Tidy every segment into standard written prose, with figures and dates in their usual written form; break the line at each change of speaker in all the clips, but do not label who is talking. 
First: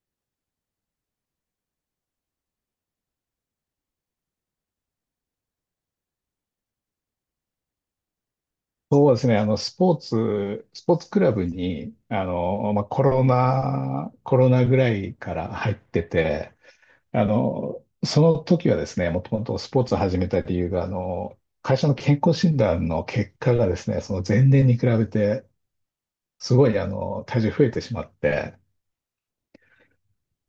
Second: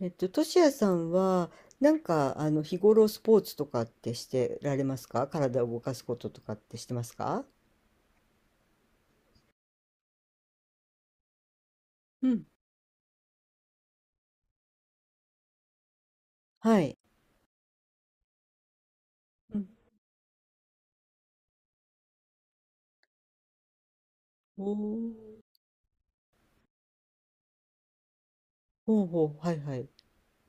としやさんは、日頃スポーツとかってしてられますか？体を動かすこととかってしてますか？
そうですね。スポーツクラブに、
うん。
まあ、コロナぐらいから入ってて、
はい。
その時はですね、もとも
う
と
ん。
スポーツを始めた理由が、会社の健康診断の結果がですね、その前年
お
に比べ
ー
て、すごい、体重増えてしまって、
ほうほう、はいはい。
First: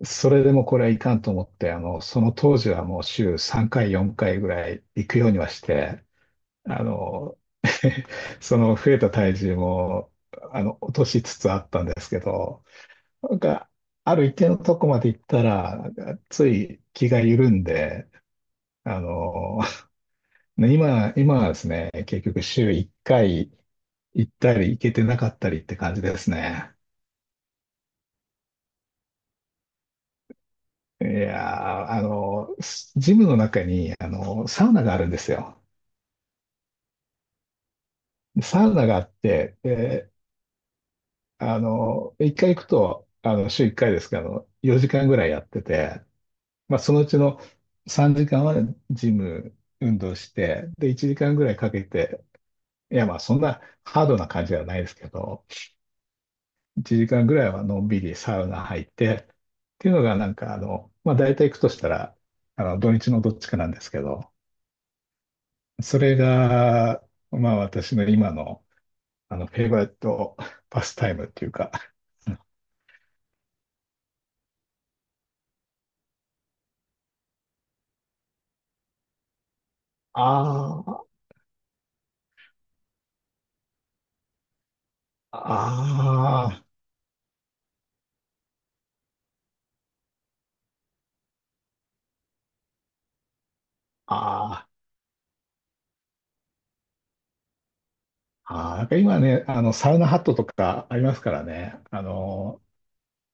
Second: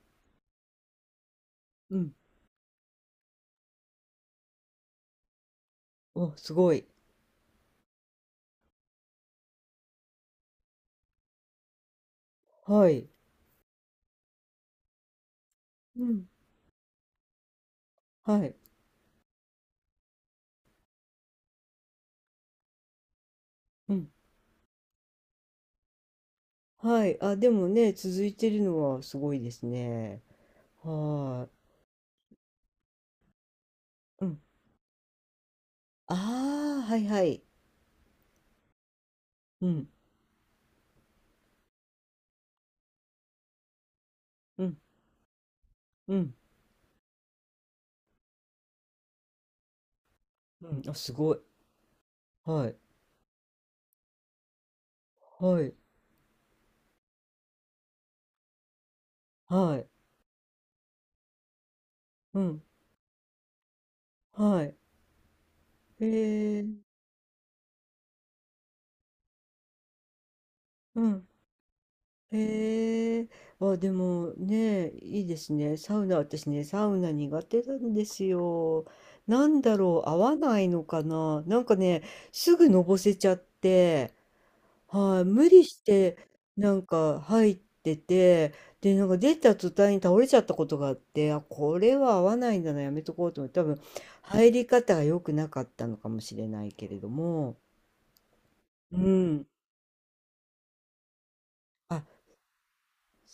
それでもこれはいかんと思って、
うん。
その当時はもう週3回、4回ぐらい行くようにはして、
お、すご
あ
い。
の、その増えた体重も、落としつつあったんですけど、
はい。
なんか、ある一定のとこまで行ったら、なん
う
か
ん。
つい気が緩んで、
はい。
あの、今はですね、結局週1回
うん。
行ったり行けてなかったりって感じですね。
はい。あ、でもね、続いてるのはすごいですね。
い
はーい。
やー、ジムの中に、
うん。
サウナがあるんですよ。
ああ、はいはい。
サウナがあって、
うん。
で一回行くと、週一回ですけど、
うん。
4時間ぐらいやってて、
うん。
まあ、そのうちの3時間はジム運動して、
うん。
で、
あ、
1
す
時
ご
間
い。
ぐらいかけて、
はい。
いや、まあ、そんなハードな感じではないですけど、
はい。
1時間ぐらいはのんびりサウナ入って、っ
は
て
い。
いうのがなんか、まあ、大体行くとしたら、
うん。
土日のどっちかなんですけど、
はい。
そ
え
れ
ー。
が、まあ、私の今の、フェイバリットパス
う
タイム
ん。
っていうか、
へえ、あ、でもね、いいですね。サウナ、私ね、サウナ苦手なんですよ。なんだろう、合
あ
わないのか
ー
な。なんかね、すぐのぼせちゃって、はい、
あ
無理して、
ー、
なんか入ってて、で、なんか出た途端に倒れちゃったことがあって、あ、これは合わないんだな、やめとこうと思って、多分、
あ
入り
ー
方が良くなかったのかもしれないけれども、
あー、なん
う
か今ね、
ん、
サウナハットとかありますからね、
あ、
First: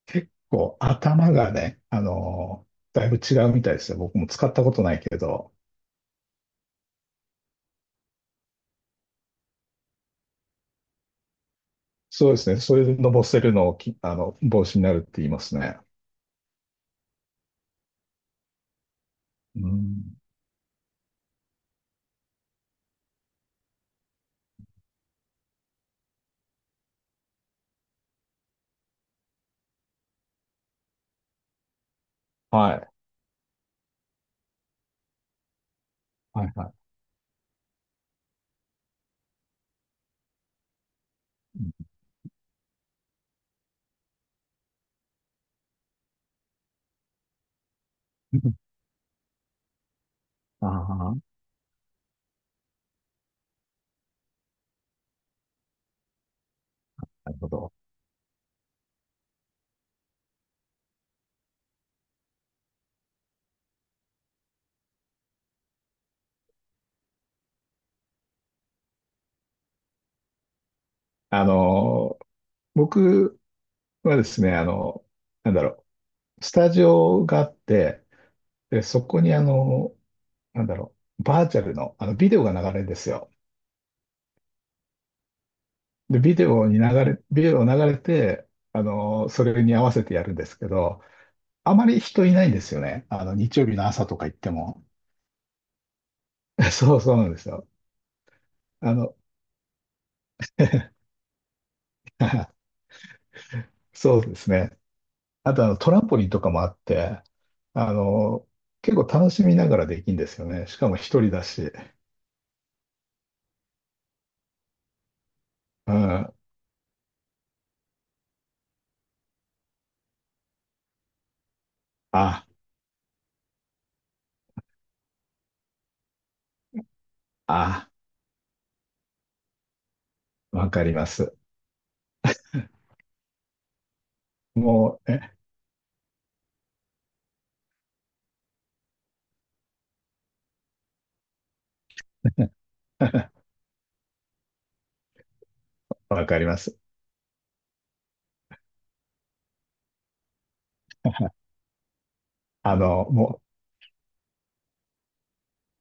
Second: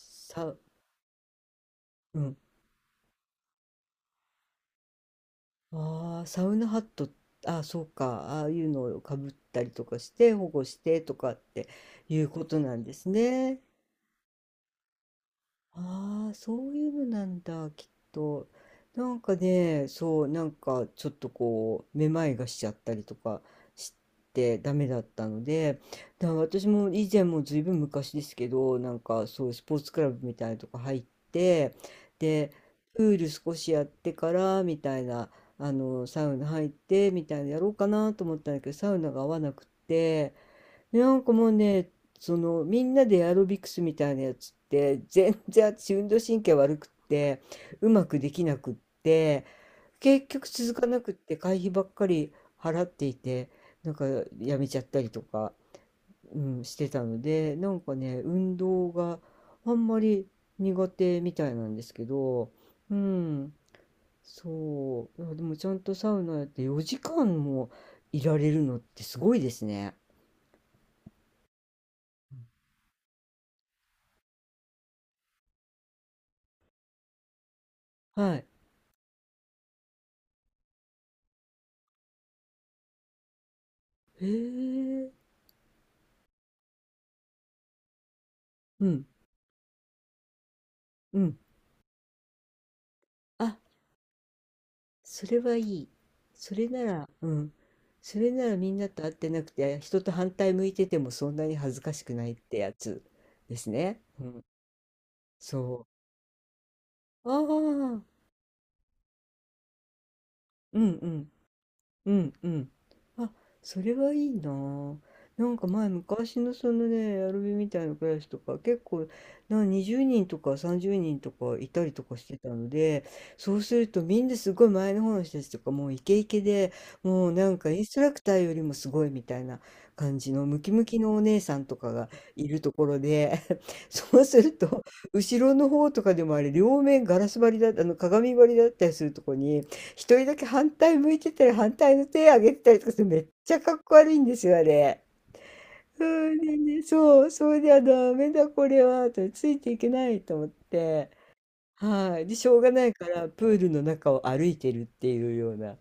結
さ、
構頭がね、
うん。
だいぶ違うみたいですよ。僕も使ったことないけど、
ああ、サウナハット、ああ、そうか、ああいうのをかぶったりとかして保護してとかっていう
そうで
こ
す
と
ね、
な
そ
ん
れ
で
で
す
のぼせる
ね。
のを帽子になるって言いますね。
ああ、そういうのなんだ、きっと。なんか
う
ね、
ん、
そう、なんかちょっとこう、めまいがしちゃったりとかしてダメだったので、だから私も以前もずいぶん昔ですけど、なんかそうスポーツクラブみたいなとこ入って、で、
はい、
プール少しやってからみたいな、サウ
は
ナ
い、は
入っ
い。
てみたいなやろうかなと思ったんだけど、サウナが合わなくって、なんかもうね、そのみんなでエアロビクスみたいなやつって全然私運動神経悪くって、うまくで
う
きな
ん
くって、結局 続か
あ
なくっ
あ、
て会費ばっかり払っていて、なんかやめちゃったりとか、うん、してたの
なるほ
で、な
ど。
んかね運動があんまり苦手みたいなんですけど、うん、そういやでもちゃんとサウナやって4時間もいられるのってすごいですね。
あの、僕はですね、なんだろスタジオがあって、
はい。へ
で、そこになんだろバーチャルの、ビデオが流れるんですよ。
え。
で、ビデオ流れて、
うん、
それに合わせてやるんですけど、
うん。
あまり人いないんですよね。
あ、
日曜日の朝とか行っても。
それはいい。それ な
そう
ら、
そう
う
なんです
ん。
よ。
それならみんな
あ
と会っ
の、
てなくて、人と反対向いててもそんなに恥ずかしくないって やつですね。
そ
う
うで
ん。
すね。あと、
そ
トランポリンとかもあって、
う。ああ、
あ
うん
の、結構楽しみながらできるんですよね。し
う
か
ん。
も一人だし。
うんうん。あ、それはいいなあ。なんか前
うん。
昔のそのね、アルビみたいなクラスとか結構な20人とか30人とかいたりとかして
あ、
たので、そうするとみんなすごい前の方の人たちとかもうイケイケで、もうなんかイン
あ、
ストラクターよりもすごいみたいな感じのム
わ
キ
か
ム
り
キ
ま
のお
す。
姉さんとかがいるところで、そうすると
もう、
後ろの方とかでもあれ両面ガラス張りだ、あの鏡張りだったりするとこに一人だけ反対向いてたり、反対の手上げてたりとかする、めっ ちゃかっこ悪いんですよ、あれ。う
わか
ん、
り
で
ます。
ね、そう、それではダメだこれは、と、ついていけないと思って、はい。で、しょうがないから、
もう、
プールの中を歩いてるっていうような、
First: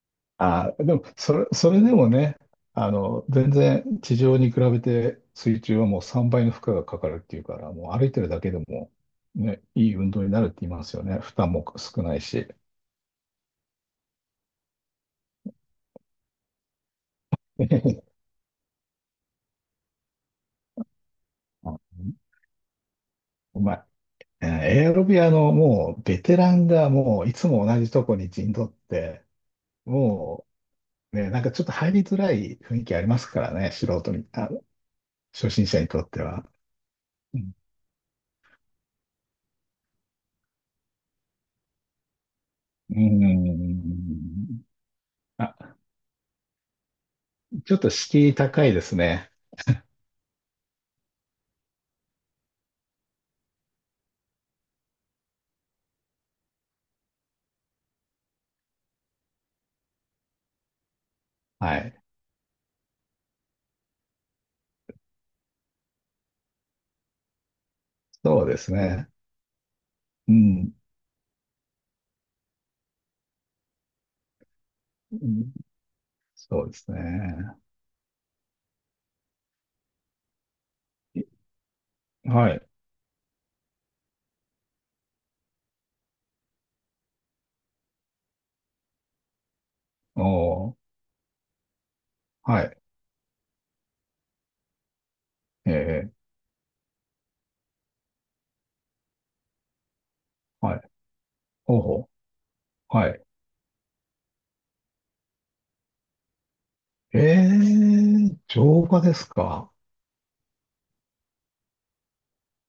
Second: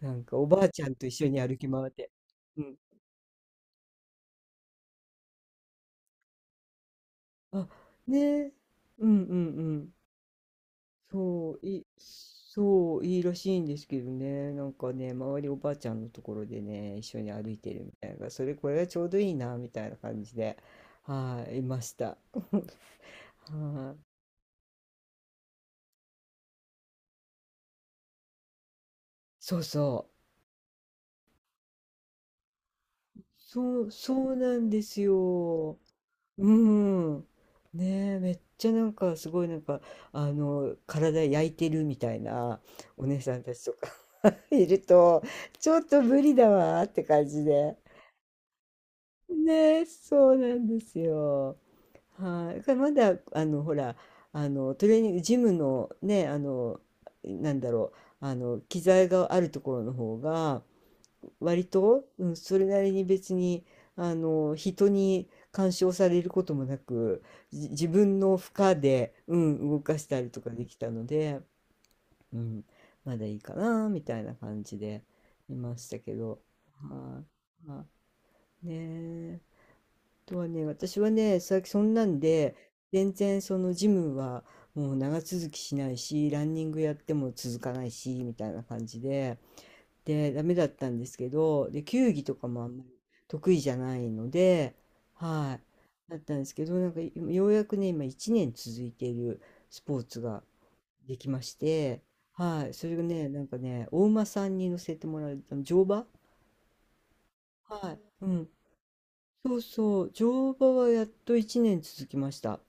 なんかおばあ
あ
ち
ー、
ゃ
で
ん
も、
と一緒に歩き
それ
回
で
っ
も
て。
ね、
うん。
全然地上に比べて水中はもう3倍の負荷がかかるっていうか
あ、
ら、もう歩い
ね
てるだけ
え、
でも、
うんうんう
ね、い
ん。
い運動になるって言いますよね。負
そ
担
う、
も少ないし。
そう、いいらしいんですけどね、なんかね、周りおばあちゃんのところでね、一緒に歩いてるみたい な、それ、これがちょうどいいな、みたいな感じで、はい、い
あ
ました。
うまい。
はい、
えーエアロビアのもうベテランがもういつも同じとこに陣取って、
そうそう、
もうね、なんかちょっと入りづらい雰囲気ありますからね、
そ
素
う、
人に、
そう
あ、
なんです
初心
よ。
者にとって
う
は。
ん。
うん。
ねえ、めっちゃなんか、すごいなんか、体焼いてるみたいな
うー
お姉さんたちとか
ん
いると、ち
あ、
ょっと無理だわーって感じ
ちょ
で。
っと敷居高いですね。
ね、そうなんですよ。はい。だからまだ、トレーニング、ジムのね、なんだろう、機材があるところの方が、割
はい。
と、うん、それなりに別に、人に干渉されることもなく、自分の
そう
負
です
荷
ね。
で、うん、動かしたり
う
とかで
ん。
きたので、うん、まだいいかな、みたいな感じで
うん
いましたけど、
そうですね。
はい。まあ、ねえ。とはね、私は
い
ね、そんなん
は
で、
い。
全然そのジムはもう長続きしないし、ランニングやっても続かないし、みたいな感じで、で、ダメだっ
お
た
ー、
んですけど、で、球技とか
は
もあん
い。
まり得意じゃないので、はい、
ええ
だったんですけど、なんかようやくね、今1年続いているスポーツが
はい。
できまし
ほうほ
て、はい、それ
う。
が
はい。
ね、なんかね、お馬さんに乗せてもらう、あの乗馬
え
はい、う
え
ん。
乗馬です
そう
か？
そう、乗馬はやっと1年続きました。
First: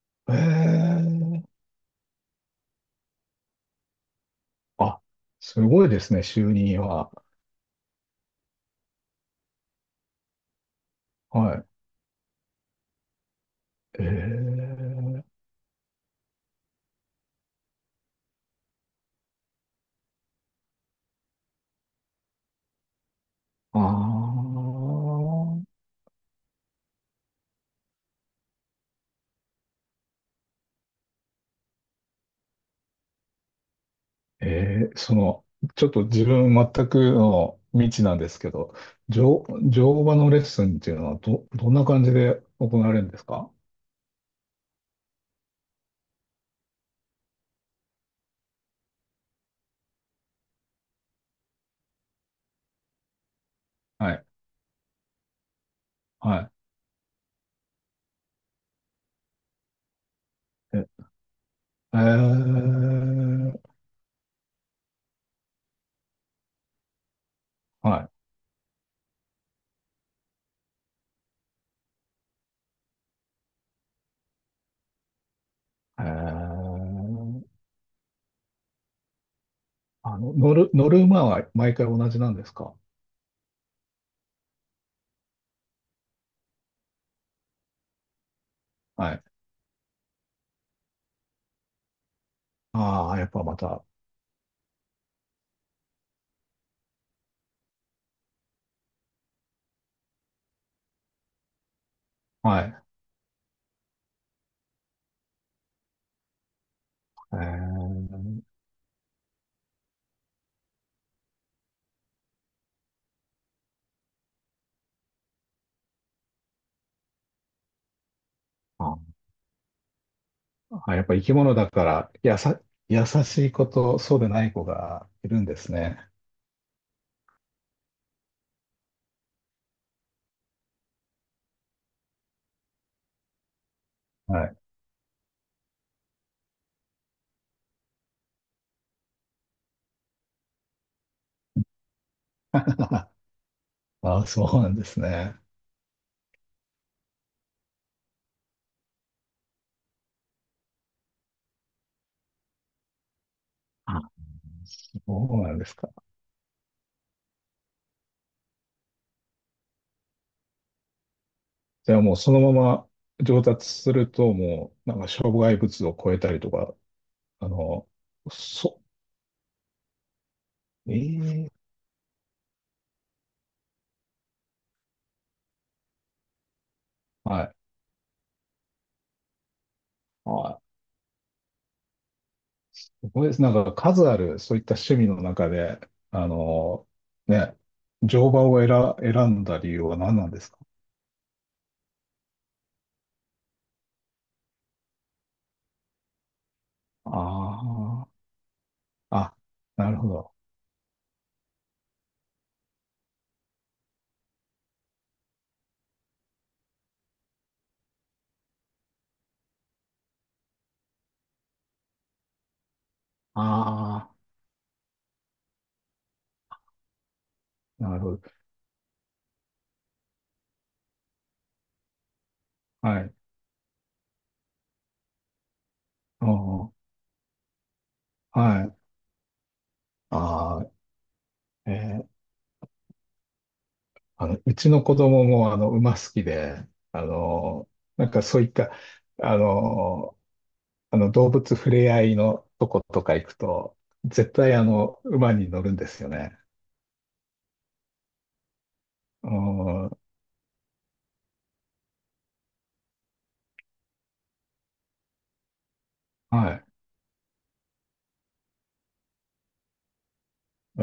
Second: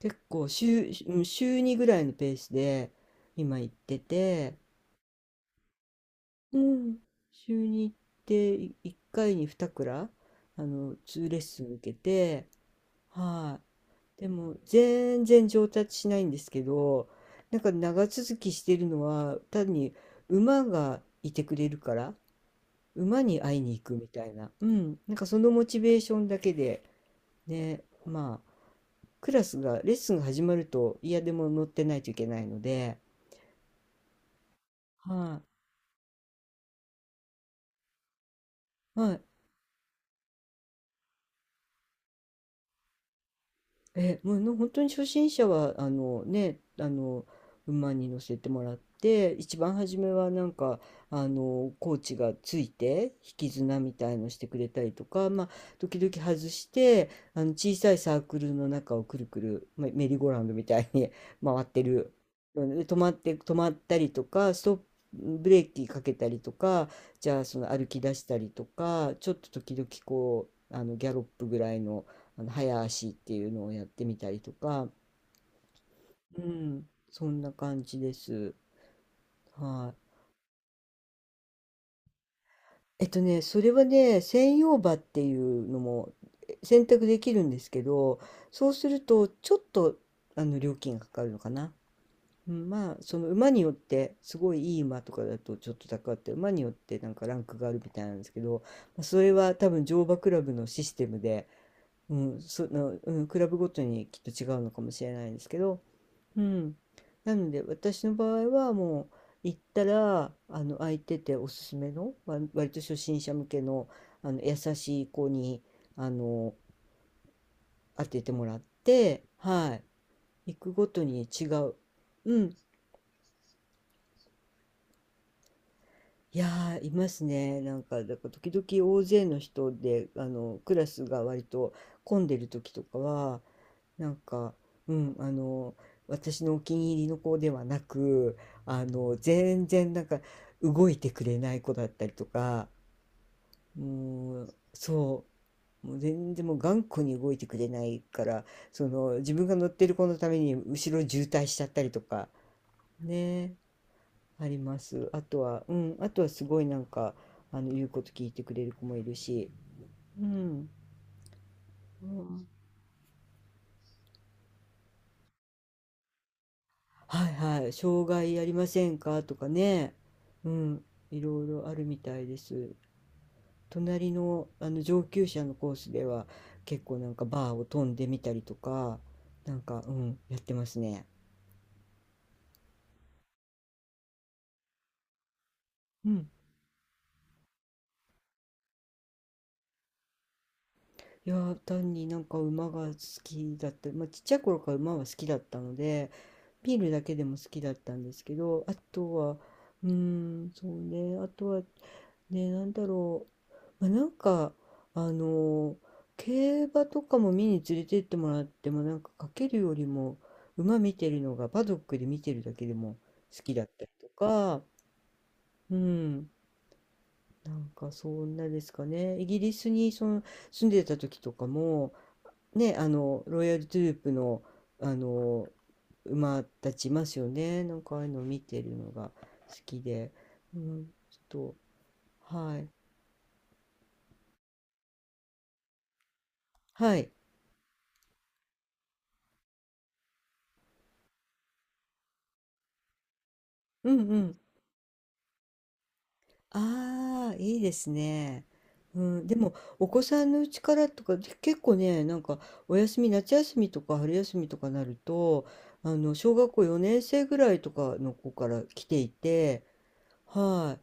結
え
構週、うん
え
週2ぐらいのペースで今行ってて、
あ、すごいですね、就
う
任
ん、
は。
週に行ってい1回に2クラ、ーレッ
は
ス
い。
ン受けて、はい。でも
ええ
全然上達しないんですけど、なんか長続きしてるのは単に馬がいてくれるから、馬に会いに
あ
行くみたいな。うん。なんかその
あ、
モチベーションだけで、ね、まあ、クラスが、レッスンが始まると、いやでも乗ってないといけないので、
ええ
は
ちょっと自分全くの未知なんですけど、
い、はい、
乗、乗馬のレッスンっていうのはどんな感じで行われるんですか？
え、もうの本当に初心者はあのね、あの馬に乗せてもらって、一番初めはなんかあのコーチがついて引き綱みた
は
い
い
のしてくれたりとか、まあ時々外
は
して、あの小さいサークルの中をくるくる、まあ、メリーゴーラウンドみた
い。
い
え、
に 回って
え
る。で止まって止まっ
ー、
たりとか、ストップブレーキかけたりとか、じゃあその歩き
は
出したりとか、ちょっと時々こうあのギャロップぐらいの。あの早足っていうのをやってみたりとか、
い。
うん、そんな感じです。はい。
乗る馬は毎回同じなんですか？
えっとね、それはね、専用馬っていうのも選択できるんですけど、そうする
はい。
とちょっとあの料金がかかるのかな。うん、まあ、
あ
そ
あ、や
の
っぱ
馬
ま
によっ
た、
て、すごいいい馬とかだとちょっと高くて、馬によってなんかランクがあるみたいなんですけど、まあそれは多分乗馬クラブのシステムで、うん、
は
そ
い。
の、うん、クラブごとにきっと違うのかもしれないですけど、うん。な
え
ので私の場
ー、
合はもう行ったらあの空いてておすすめの割と初心者向けの、あの優しい子にあの当ててもらっ
あ、
てはい行くご
あや
と
っぱ
に
生き
違
物だ
う。
から、
うん。
優しい子とそうでない子がいるんですね。
いやーいますね。なんか、だから時々大勢の人であのクラスが割と混んでる時とかはなん
は
か、
い。
うん、私のお気に入りの子ではなく、全然なんか動いてくれない子だったりとか、
ああ、
も
そ
う、
うなんです
そ
ね。
う、もう全然もう頑固に動いてくれないから、その、自分が乗ってる子のために後ろ渋滞しちゃったりとか、ね、
あ
ありま
そ
す。あと
うなん
は、
で
う
すか。
ん、あとはすごいなんか、言うこと聞いてくれる子もいるし、うん、
じゃあ
う
もうその
ん
まま上達すると、もう、なんか障害物を超えたりとか、
はい
あ
はい、
の、
障害ありま
そ、
せんかとかね、うん、
え
いろい
え
ろあるみたいです。隣の、あの上級者のコースでは結構なんか
は
バー
い。
を飛んでみたりとか、なんか、うん、やって
は
ますね。
い。これです。なんか数あるそういった趣味の中で、
う
あ
ん。
の、ね、乗馬を選んだ理由は何なんですか？
いやー単になんか馬が好きだった、まあ、ちっちゃい頃から馬は好きだったので、ビールだけでも好きだったん
あ
ですけど、あと
あ、
は、
あ、
う
な
ー
るほど。
ん、そうね、あとは、ね、なんだろう、まあ、なんか、あの、競馬とかも見に連れてってもらっても、なんかかけるよりも、馬見てるのが、パドックで見てるだけでも好きだったり
あ
とか、うん、なん
あ、
か
なる
そ
ほど。
んなですかね。イギリスにその住んでた時とかも、ね、あ
はい。
の、ロイヤルトゥループの、あの
う
馬
んう
た
ん
ちいますよね。なんかああいうのを見て
は
る
い。
のが好きで。う
ああ、
ん、ちょっ
えー
と、はい。
うちの子供も、馬好きで、
は
あ
い。
の、なんかそういった、あの、動物触れ合いのとことか行くと、
うんう
絶
ん。
対、馬に乗るんですよね。
ああ、いいですね。うん、
う
でも、
ん
お
は
子さんのうちからとか、で結構ね、なんか、お休み、夏休みとか春休みとかなると、小学
い。
校4年生ぐらいとかの子から来ていて、はい。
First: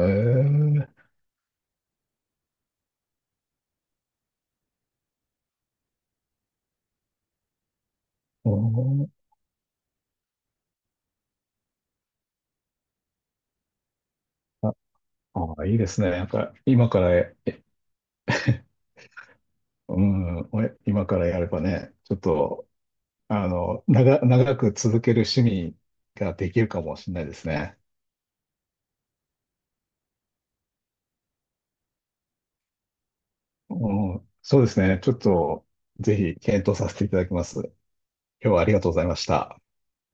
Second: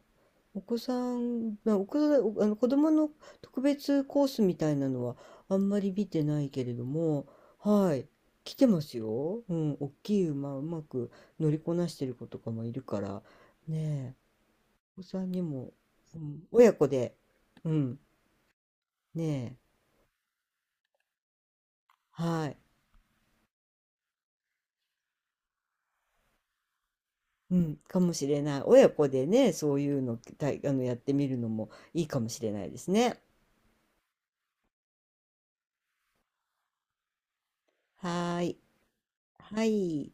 お子
え
さん、まあ、お子さん、あの子供の特別コースみたいなのはあんまり見てないけれども、はい、
お
来てます
ー
よ。うん、大きい馬うまく乗りこなしてる子とかもいるから、ねえ、
あ、
お子さんに
あ、
も、
いいですね。
う
なん
ん、
か、
親子
今から、
で、うん、ねえ、
うん、今からやればね、ちょっ
はい、
と、長く続ける趣味ができるかもしれないです
うん、
ね。
かもしれない。親子でね、そういうの、あの、やってみるのもいいかもしれないですね。
うん、そうですね。ちょっと、ぜひ検討させていただきます。
はー
今日
い、
はありがとうございました。
はい。